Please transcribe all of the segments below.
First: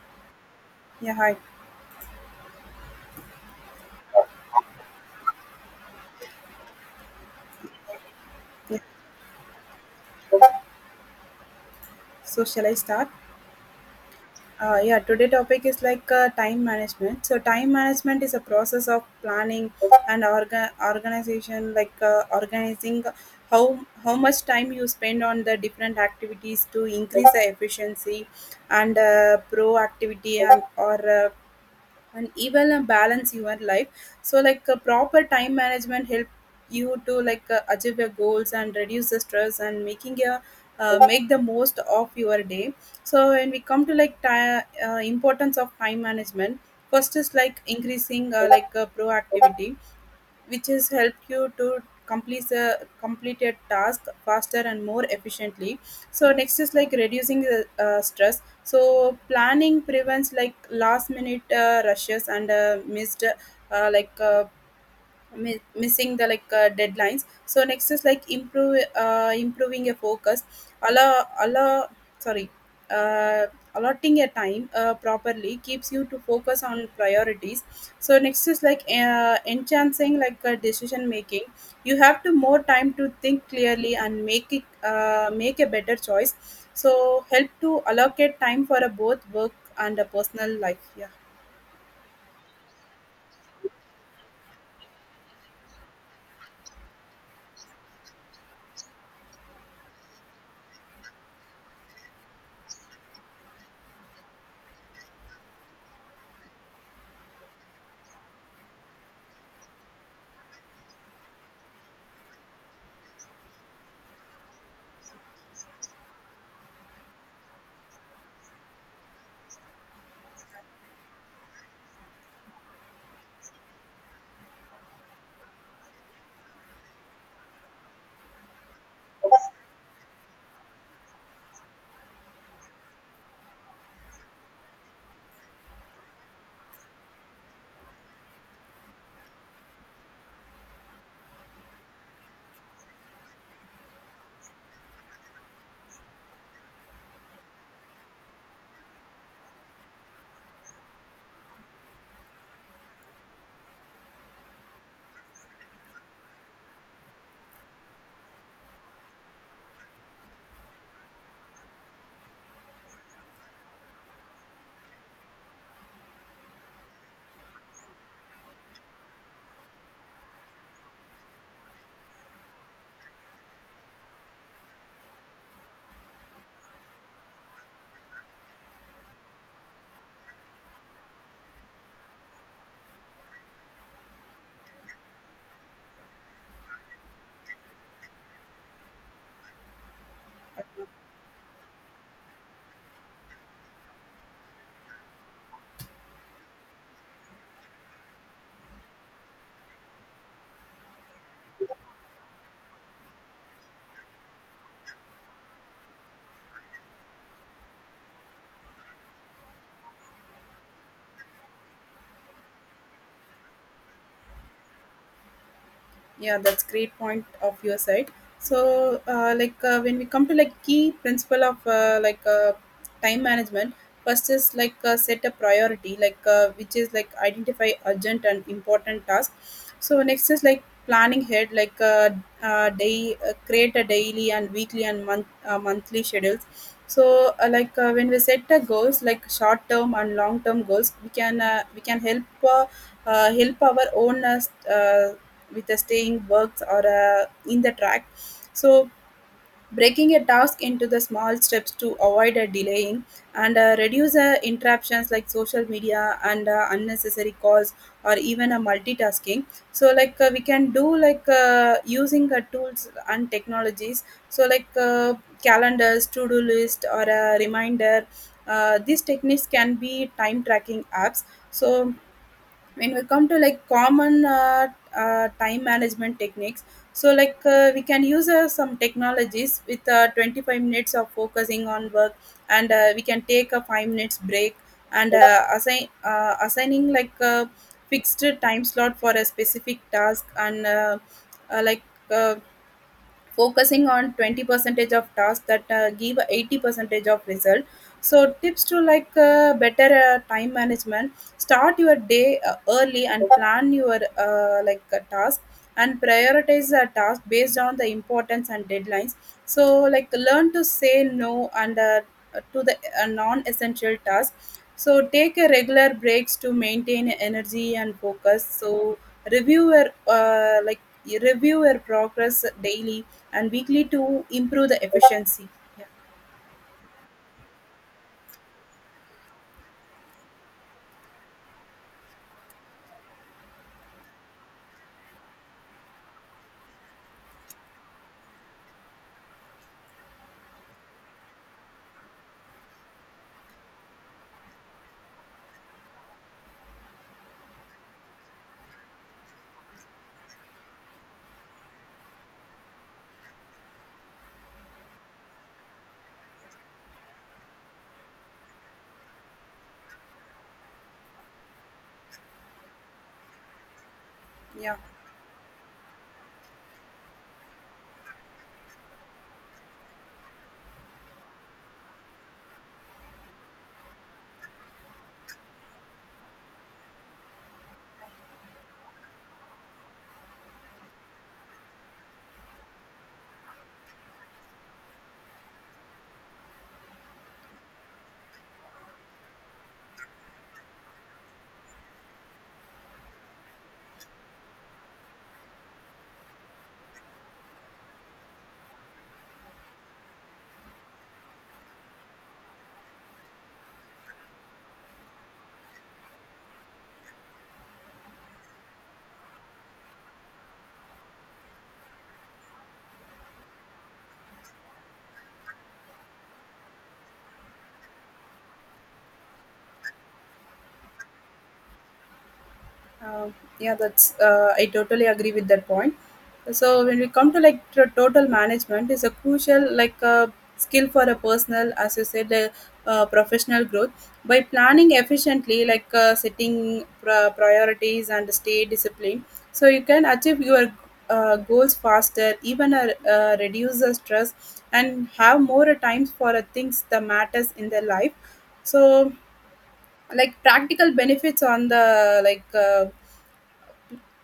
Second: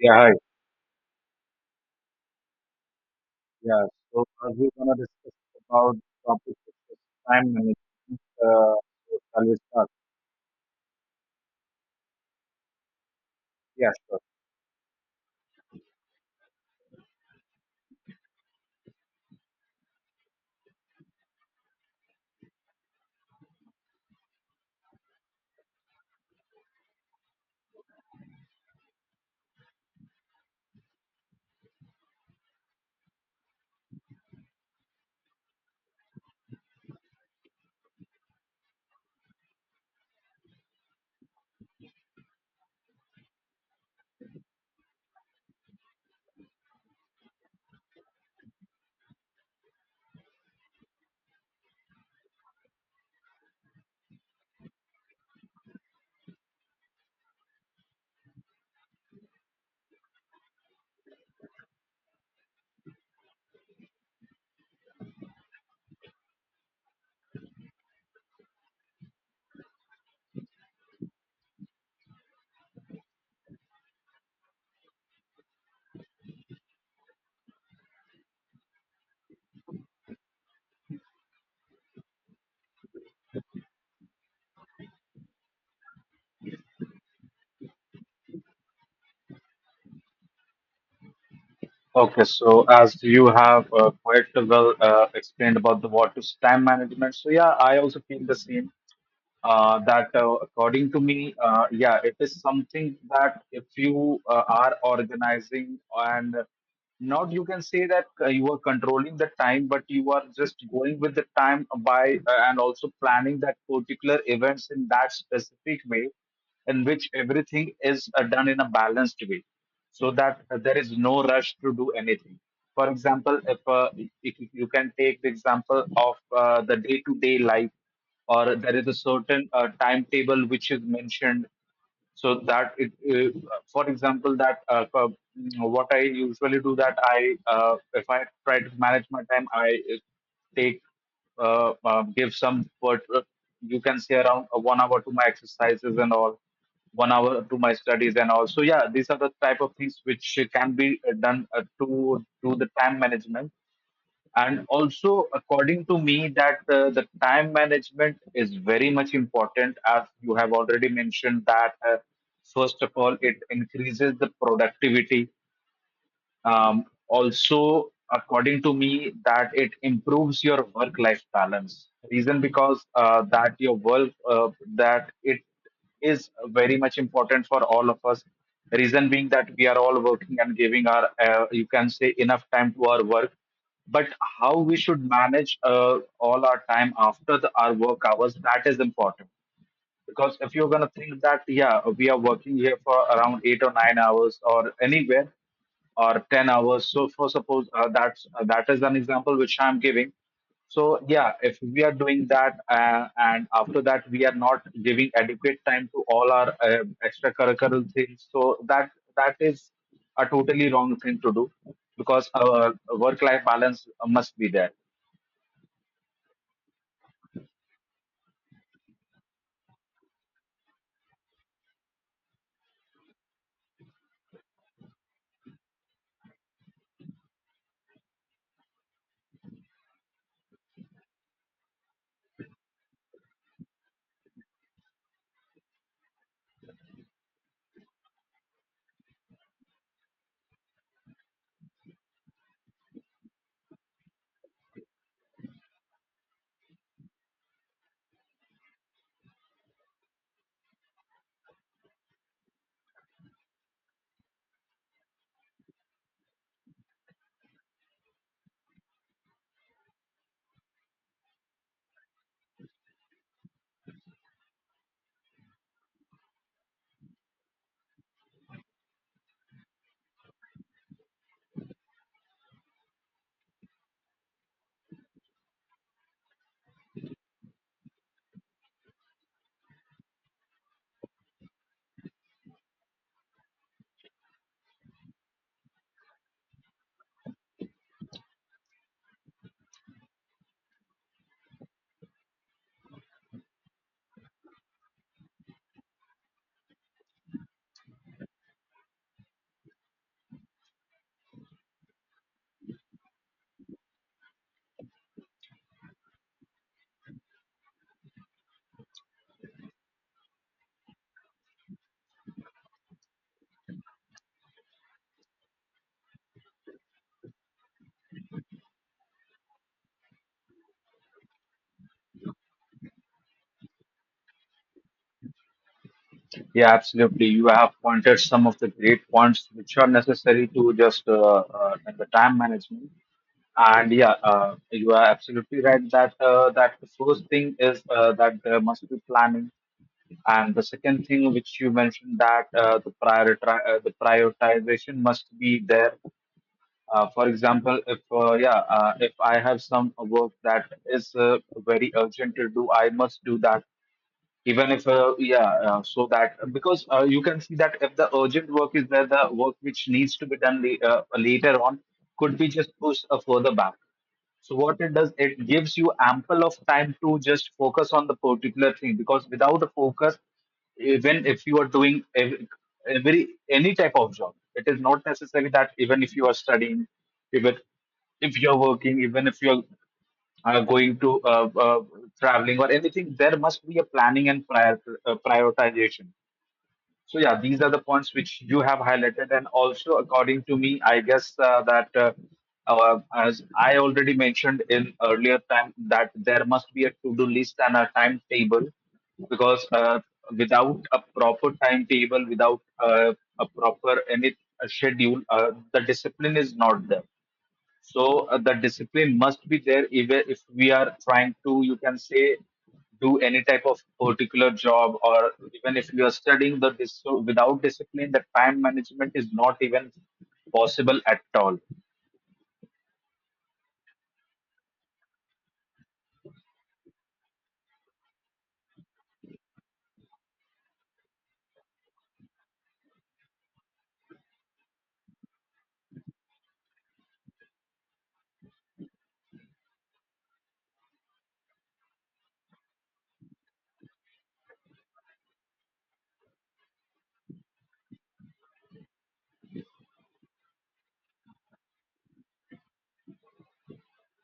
Yeah, hi. Yeah, hi. Yeah, So we're gonna discuss about topic which is time management. Uh, Yeah. so shall we start? So shall I start? Yeah, sure. Yeah, today topic is like time management. So time management is a process of planning and organization, like organizing how much time you spend on the different activities to increase the efficiency and proactivity and or and even balance your life, so like a proper time management help you to like achieve your goals and reduce the stress and making your make the most of your day. So when we come to like ti importance of time management, first is like increasing proactivity, which has helped you to complete a completed task faster and more efficiently. So next is like reducing the stress, so planning prevents like last minute rushes and missed uh, like uh, missing the like deadlines. So next is like improve improving a focus, allow allow sorry, uh, allotting a time properly keeps you to focus on priorities. So next is like enhancing like decision making, you have to more time to think clearly and make a better choice. So help to allocate time for a both work and a personal life, yeah. Okay, so as you have quite well explained about the what is time management, so yeah, I also feel the same. That according to me, yeah, it is something that if you are organizing and not, you can say that you are controlling the time, but you are just going with the time by and also planning that particular events in that specific way in which everything is done in a balanced way, so that there is no rush to do anything. For example, if you can take the example of the day to day life, or there is a certain timetable which is mentioned so that it for example, that what I usually do that I uh, if I try to manage my time, I uh, take give some what you can say around 1 hour to my exercises and all, 1 hour to my studies and all. So yeah, these are the type of things which can be done to do the time management. And also according to me that the time management is very much important, as you have already mentioned, that first of all, it increases the productivity. Also, according to me, that it improves your work-life balance. Reason, because that your work, that it is very much important for all of us. Reason being that we are all working and giving our you can say enough time to our work, but how we should manage all our time after the, our work hours, that is important. Because if you're gonna think that yeah, we are working here for around 8 or 9 hours, or anywhere or 10 hours, so for suppose that is an example which I'm giving. So yeah, if we are doing that and after that we are not giving adequate time to all our extracurricular things, so that that is a totally wrong thing to do, because our work life balance must be there. Yeah, that's great point of your side. So when we come to like key principle of time management, first is like set a priority, like which is like identify urgent and important tasks. So next is like planning ahead, like day create a daily and weekly and monthly schedules. So when we set the goals like short term and long term goals, we can help uh, help our own with a staying works or a, in the track. So breaking a task into the small steps to avoid a delaying, and reduce interruptions like social media and unnecessary calls or even a multitasking. So like we can do like using tools and technologies, so like calendars, to do list or a reminder, these techniques can be time tracking apps. So when we come to like common time management techniques, so like we can use some technologies with 25 minutes of focusing on work, and we can take a 5 minutes break, and assigning like a fixed time slot for a specific task, and uh, like uh, focusing on 20 percentage of tasks that give 80 percentage of result. So tips to like better time management, start your day early and plan your task, and prioritize a task based on the importance and deadlines. So like learn to say no and to the non-essential tasks. So take a regular breaks to maintain energy and focus. So review your uh, like review your progress daily and weekly to improve the efficiency, Yeah, absolutely. You have pointed some of the great points which are necessary to just in the time management. And yeah, you are absolutely right that that the first thing is that there must be planning, and the second thing which you mentioned that the prioritization must be there. For example, if I have some work that is very urgent to do, I must do that, even if so that, because you can see that if the urgent work is there, the work which needs to be done later on could be just pushed further back. So yeah. Yeah. what it does, it gives you ample of time to just focus on the particular thing, because without a focus, even if you are doing every any type of job, it is not necessary. That even if you are studying, even if you're working, even if you're going to traveling or anything, there must be a planning and prioritization. So yeah, these are the points which you have highlighted. And also according to me, I guess that as I already mentioned in earlier time, that there must be a to-do list and a timetable, because without a proper timetable, without a proper any a schedule, the discipline is not there. So the discipline must be there if we are trying to, you can say, do any type of particular job, or even if you are studying so without discipline, the time management is not even possible at all. uh, yeah, that's I totally agree with that point. So when we come to like to total management is a crucial like skill for a personal, as you said, professional growth by planning efficiently, like setting priorities and stay disciplined. So you can achieve your goals faster, even reduce the stress and have more times for things that matters in their life. So like practical benefits on the like uh,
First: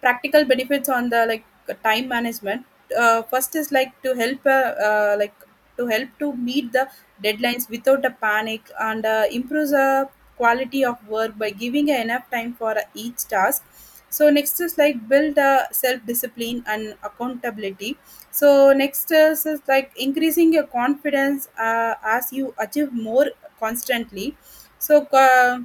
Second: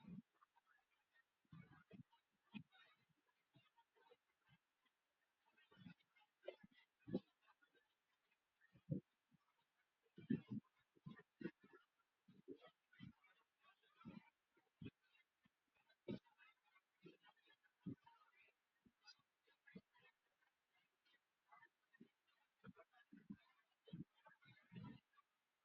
practical benefits on the like time management, first is like to help uh, like to help to meet the deadlines without a panic, and improves the quality of work by giving enough time for each task. So next is like build self discipline and accountability. So next is like increasing your confidence as you achieve more constantly. So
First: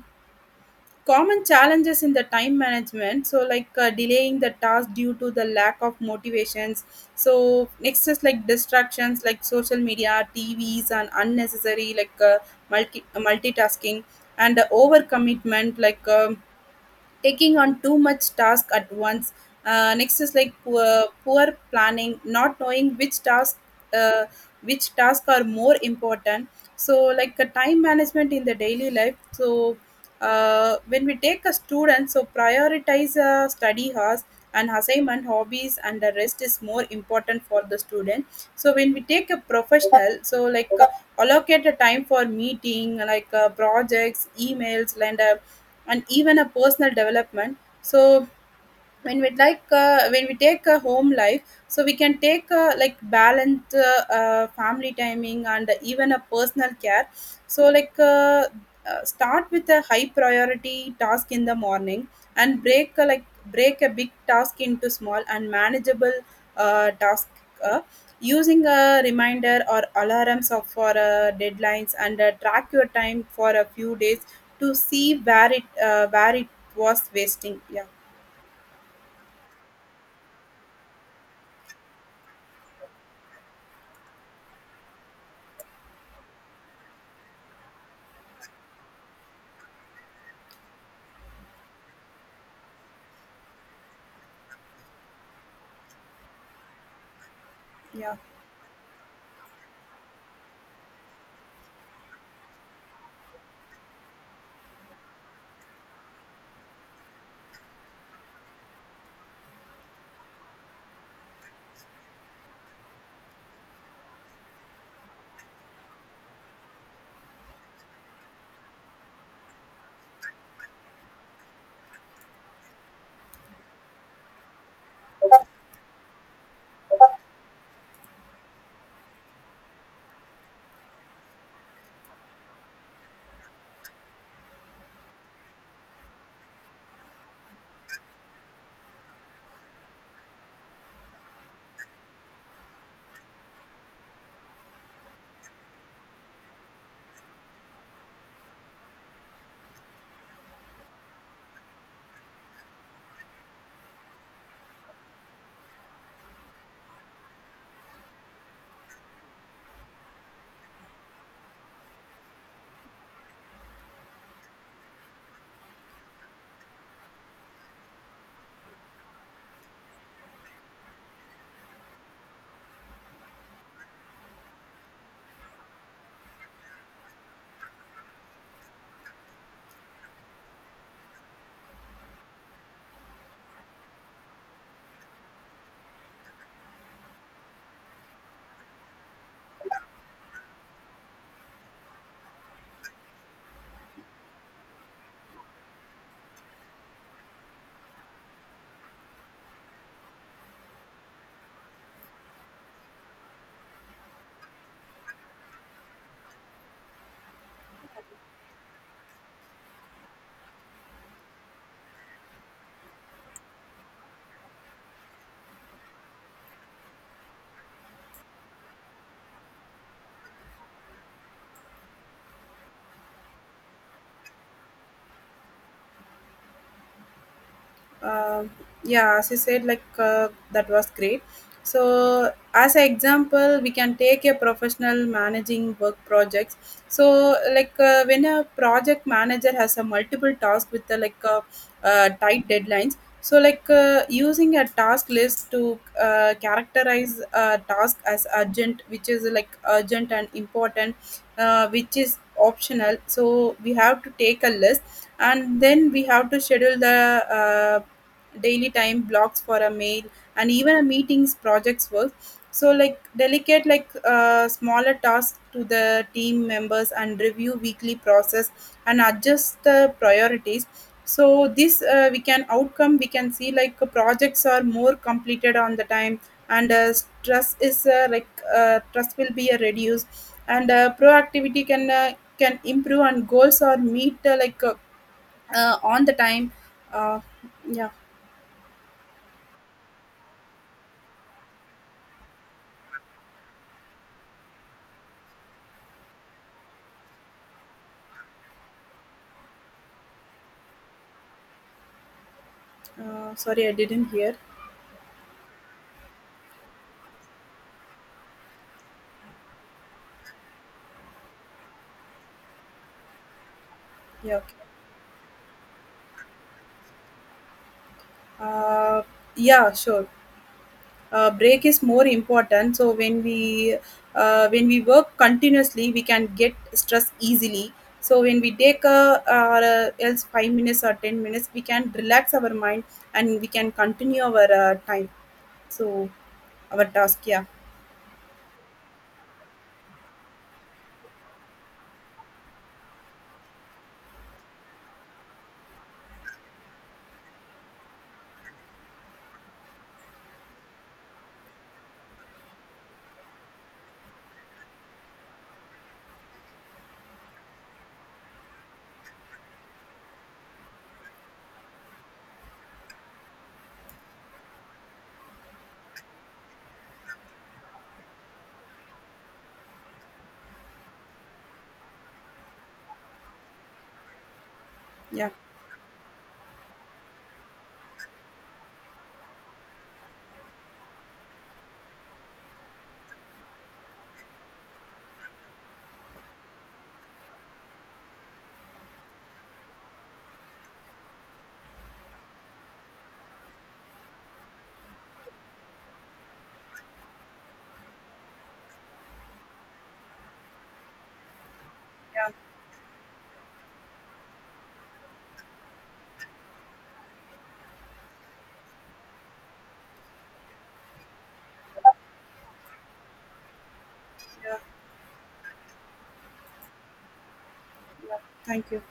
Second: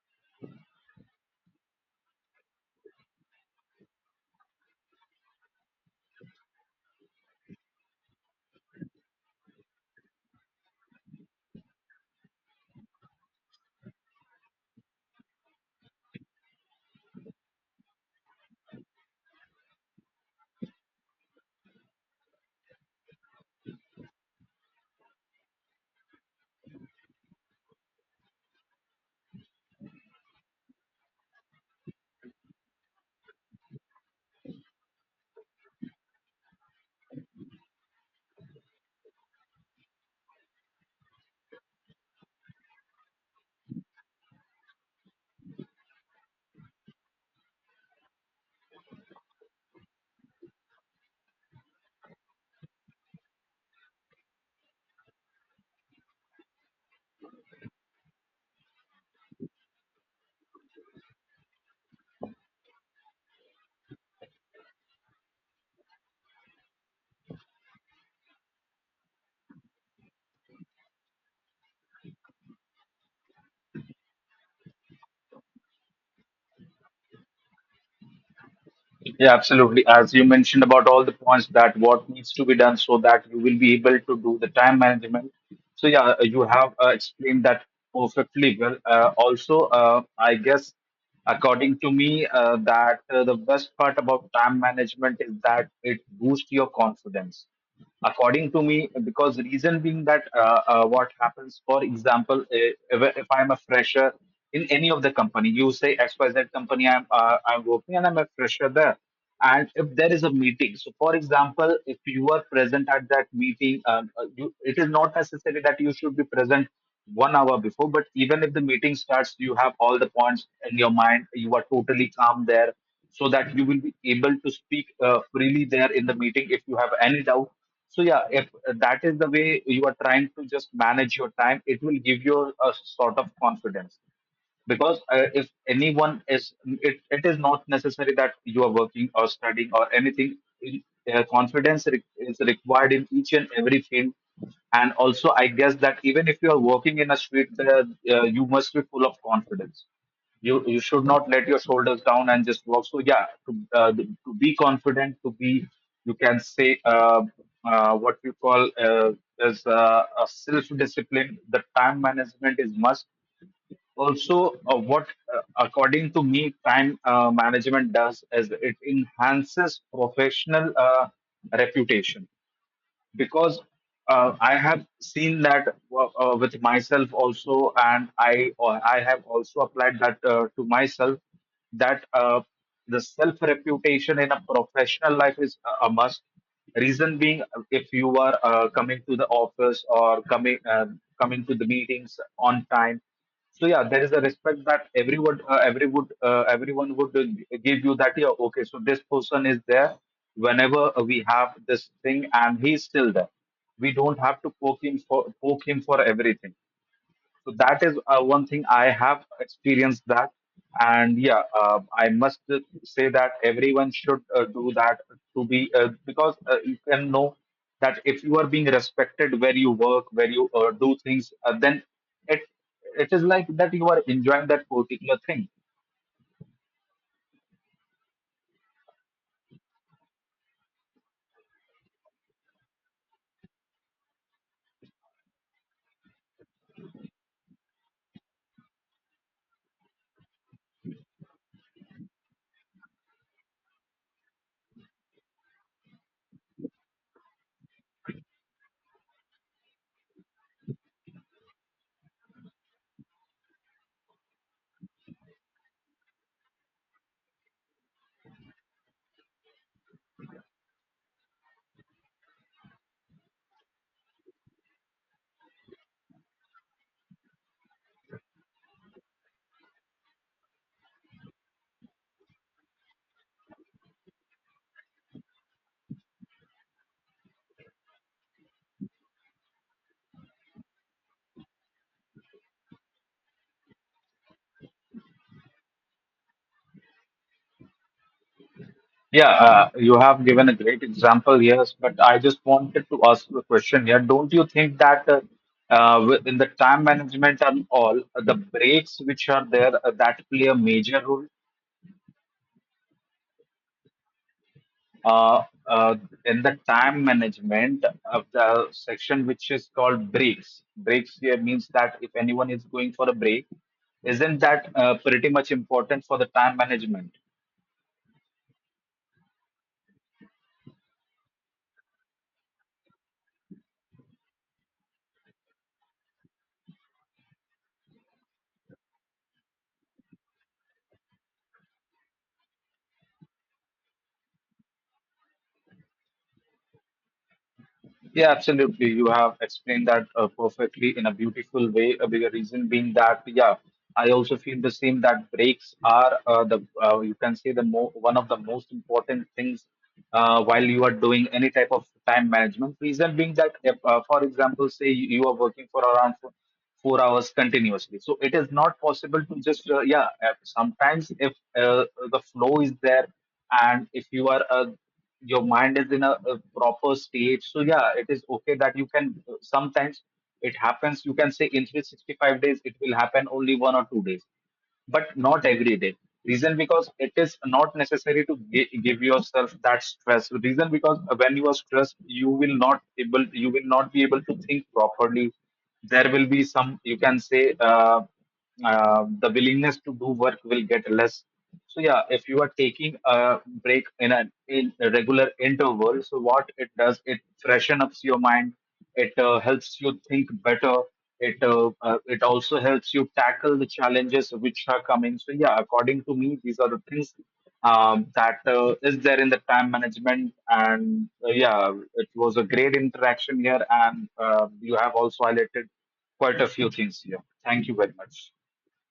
common challenges in the time management, so like delaying the task due to the lack of motivations. So next is like distractions like social media, tvs, and unnecessary like multitasking, and overcommitment, like taking on too much task at once. Next is like poor planning, not knowing which uh, tasks are more important. So like a time management in the daily life. So when we take a student, so prioritize study hours and assignment, hobbies and the rest is more important for the student. So when we take a professional, so like allocate a time for meeting, like projects, emails, and even a personal development. So when we when we take a home life, so we can take balanced family timing and even a personal care. So like start with a high priority task in the morning, and break a big task into small and manageable task, uh, using a reminder or alarms of for deadlines, and track your time for a few days to see where it was wasting, yeah. Yeah, absolutely. As you mentioned about all the points that what needs to be done so that you will be able to do the time management. So yeah, you have explained that perfectly well. Also, I guess according to me that the best part about time management is that it boosts your confidence, Yeah. according to me. Because reason being that what happens, for example, if I'm a fresher in any of the company, you say XYZ company, I'm I'm working and I'm a fresher there, and if there is a meeting. So for example, if you are present at that meeting, it is not necessary that you should be present 1 hour before, but even if the meeting starts, you have all the points in your mind, you are totally calm there, so that you will be able to speak freely there in the meeting, if you have any doubt. So yeah, if that is the way you are trying to just manage your time, it will give you a sort of confidence. Because if anyone is it is not necessary that you are working or studying or anything. Confidence is required in each and every field. And also I guess that even if you are working in a street, you must be full of confidence. You should not let your shoulders down and just walk. So yeah, uh, to be confident, to be you can say what we call is a self discipline, the time management is must. Also what according to me, time management does is it enhances professional reputation, because I have seen that with myself also, and I have also applied that to myself, that the self reputation in a professional life is a must. Reason being, if you are coming to the office, or coming to the meetings on time, so yeah, there is a respect that everyone would give you that, yeah, okay, so this person is there whenever we have this thing, and he's still there, we don't have to poke him for everything. So that is one thing I have experienced that. And yeah, I must say that everyone should do that, to be because you can know that if you are being respected where you work, where you do things, then it it is like that you are enjoying that particular thing. Um yeah, as you said, like that was great. So, as an example, we can take a professional managing work projects. So, like when a project manager has a multiple task with the like tight deadlines. So, like using a task list to characterize a task as urgent, which is like urgent and important, which is optional. So, we have to take a list, and then we have to schedule the daily time blocks for a mail and even a meetings, projects work. So like delicate, like smaller tasks to the team members, and review weekly process and adjust the priorities. So this we can see like projects are more completed on the time, and stress is like stress will be reduced, and proactivity can improve and goals are meet on the time, uh, yeah. Yeah, you have given a great example, yes, but I just wanted to ask you a question here. Don't you think that within the time management and all, the breaks which are there that play a major role Sorry, I didn't hear. uh, uh, in the time management, of the section which is called breaks? Breaks here means that if anyone is going for a break, Yeah, isn't okay. that pretty much important for the time management? Uh, yeah, sure. Break is more important. So when we work continuously, we can get stress easily. So when we take a or else 5 minutes or 10 minutes, we can relax our mind and we can continue our time. So our task. Yeah, Yeah, absolutely. You have explained that perfectly in a beautiful way. A bigger reason being that, yeah, I also feel the same, that breaks are the you can say the mo one of the most important things while you are doing any type of time management. Reason being that, if, for example, say you are working for around 4 hours continuously, so it is not possible to just yeah. Sometimes if the flow is there, and if you are your mind is in a proper state, so yeah, it is okay that you can sometimes. It happens, you can say, in 365 days it will happen only 1 or 2 days, but yeah, not every day. Reason because it is not necessary to give yourself that stress. Reason because when you are stressed, you will not able you will not be able to think properly. There will be some, you can say the willingness to do work will get less. So yeah, if you are taking a break in a regular interval, so what it does, it freshen ups your mind. It helps you think better. It it yeah, also helps you tackle the challenges which are coming. So yeah, according to me, these are the things that is there in the time management. And yeah, it was a great interaction here, and yeah. you have also highlighted quite a few things here. Thank you very Yeah. much. Thank you.